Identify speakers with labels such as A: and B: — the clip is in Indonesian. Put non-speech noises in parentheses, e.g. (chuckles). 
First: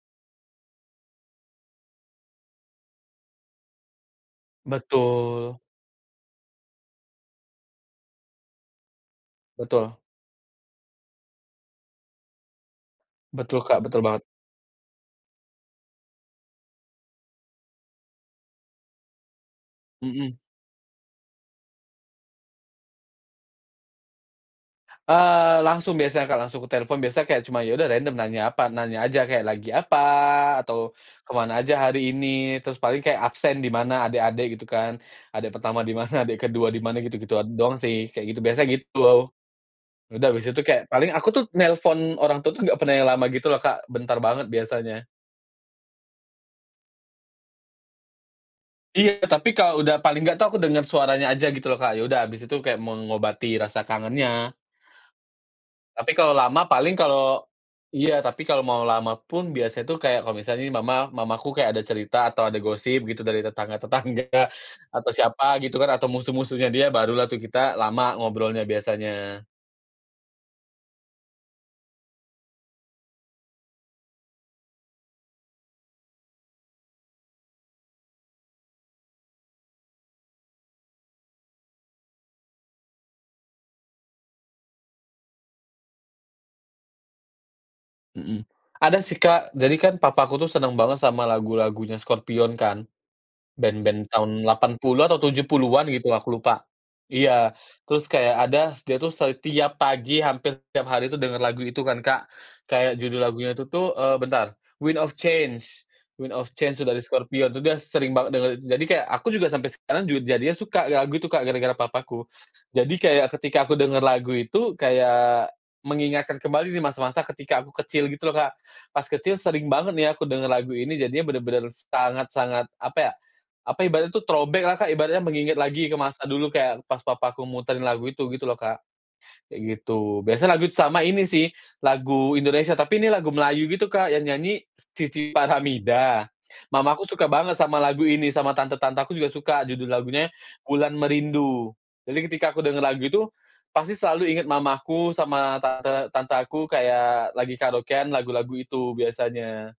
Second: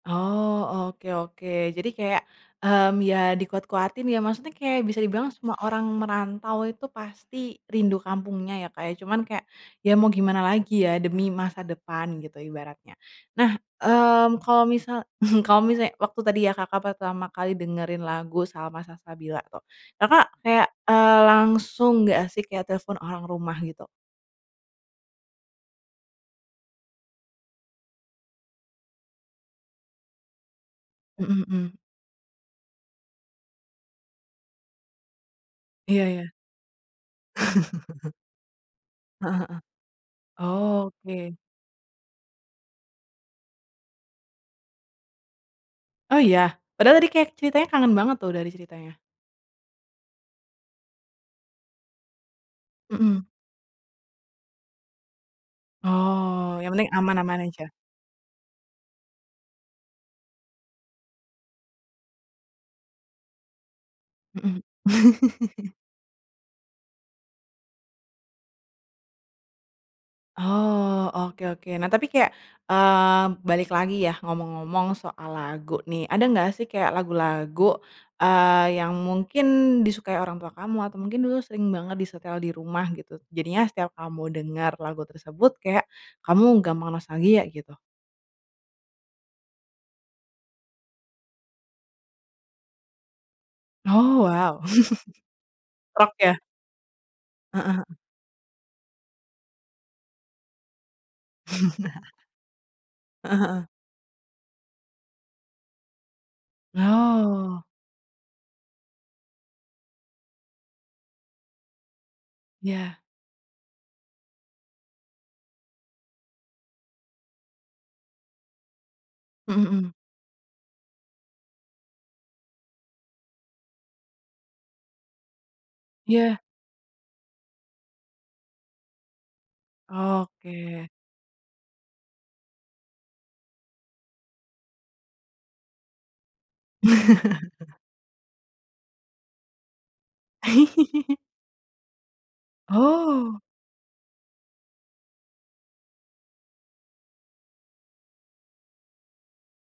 A: Oh, oke oke. Jadi kayak, mmm, ya dikuat-kuatin ya. Maksudnya kayak bisa dibilang semua
B: Betul.
A: orang merantau itu pasti rindu kampungnya ya, Kak, ya. Cuman kayak ya
B: Betul.
A: mau gimana lagi ya, demi masa depan gitu ibaratnya. Nah,
B: Betul, Kak, betul banget.
A: mmm, kalau misal (chuckles) kalo misalnya waktu tadi ya Kakak pertama kali dengerin lagu Salma Salsabila tuh. Kakak
B: Mmm.
A: kayak, eee, langsung nggak sih kayak telepon orang rumah gitu?
B: Eee, langsung biasa, Kak, langsungku telepon biasa kayak cuma ya udah random nanya apa, nanya aja kayak, "Lagi apa?" Atau,
A: Mmm
B: "Kemana
A: mmm.
B: aja hari ini?" Terus paling kayak absen di mana adek-adek gitu kan. Adek pertama di
A: Iya
B: mana,
A: ya.
B: adek ke-2 di mana gitu, gituan doang
A: (chuckles)
B: sih, kayak gitu biasa gitu.
A: Heeh heeh.
B: Udah habis itu kayak paling aku
A: Oke.
B: tuh nelpon orang tua tuh nggak pernah yang lama gitu loh, Kak, bentar banget biasanya.
A: Oh, iya? Padahal tadi kayak ceritanya kangen banget tuh, dari ceritanya.
B: Iya, tapi kalau udah paling nggak tuh aku denger suaranya aja gitu loh, Kak, ya udah abis itu kayak
A: Mhm.
B: mengobati rasa kangennya. Tapi kalau
A: Oh,
B: lama
A: yang penting
B: paling kalau
A: aman-aman aja.
B: iya, tapi kalau mau lama pun biasa tuh kayak kalau misalnya nih mama, mamaku kayak ada cerita atau ada gosip gitu dari tetangga tetangga,
A: Mmm.
B: atau siapa
A: (chuckles)
B: gitu kan atau musuh-musuhnya dia barulah tuh kita lama ngobrolnya biasanya.
A: Oh, oke oke. Nah, tapi kayak, mmm, balik lagi ya ngomong-ngomong soal lagu nih, ada enggak sih kayak lagu-lagu, eee, yang mungkin disukai orang tua kamu atau mungkin dulu sering banget disetel di rumah gitu? Jadinya setiap kamu denger lagu tersebut kayak kamu gampang nostalgia gitu.
B: Mmm, ada sih, Kak, jadi kan papaku tuh seneng banget sama lagu-lagunya Scorpions kan. Band-band
A: Oh,
B: tahun
A: wow.
B: 80 atau tujuh
A: (chuckles)
B: puluhan gitu
A: Rock ya?
B: aku lupa. Iya,
A: Heeh heeh.
B: terus kayak ada s dia s tuh setiap pagi hampir tiap hari tuh dengar lagu itu kan, Kak, kayak
A: (chuckles)
B: judul
A: Heeh
B: lagunya itu
A: heeh.
B: tuh, eee, bentar "Wind of Change," "Wind of Change" tuh dari Scorpions tuh
A: Oh.
B: dia sering banget denger itu. Jadi kayak aku juga sampai sekarang juga jadinya suka lagu itu, Kak, gara-gara papaku. Jadi
A: Ya.
B: kayak ketika aku dengar lagu itu kayak mengingatkan kembali di masa-masa ketika aku kecil gitu loh, Kak. Pas kecil
A: Mmm
B: sering banget
A: mmm.
B: nih ya aku dengar lagu ini jadinya bener-bener sangat sangat apa ya, apa ibaratnya tuh throwback-lah, Kak, ibaratnya mengingat lagi ke masa
A: Iya.
B: dulu kayak pas papaku muterin lagu itu gitu loh, Kak, kayak gitu. Biasa lagu
A: Oke.
B: sama ini sih lagu Indonesia tapi ini lagu Melayu gitu, Kak, yang nyanyi Cici Faramida, mamaku suka banget
A: (chuckles)
B: sama lagu ini sama tante-tante aku juga suka judul lagunya "Wulan
A: (chuckles)
B: Merindu." Jadi ketika aku dengar lagu itu,
A: Oh.
B: pasti selalu ingat mamaku sama tante tante aku kayak lagi karaokean lagu-lagu itu biasanya.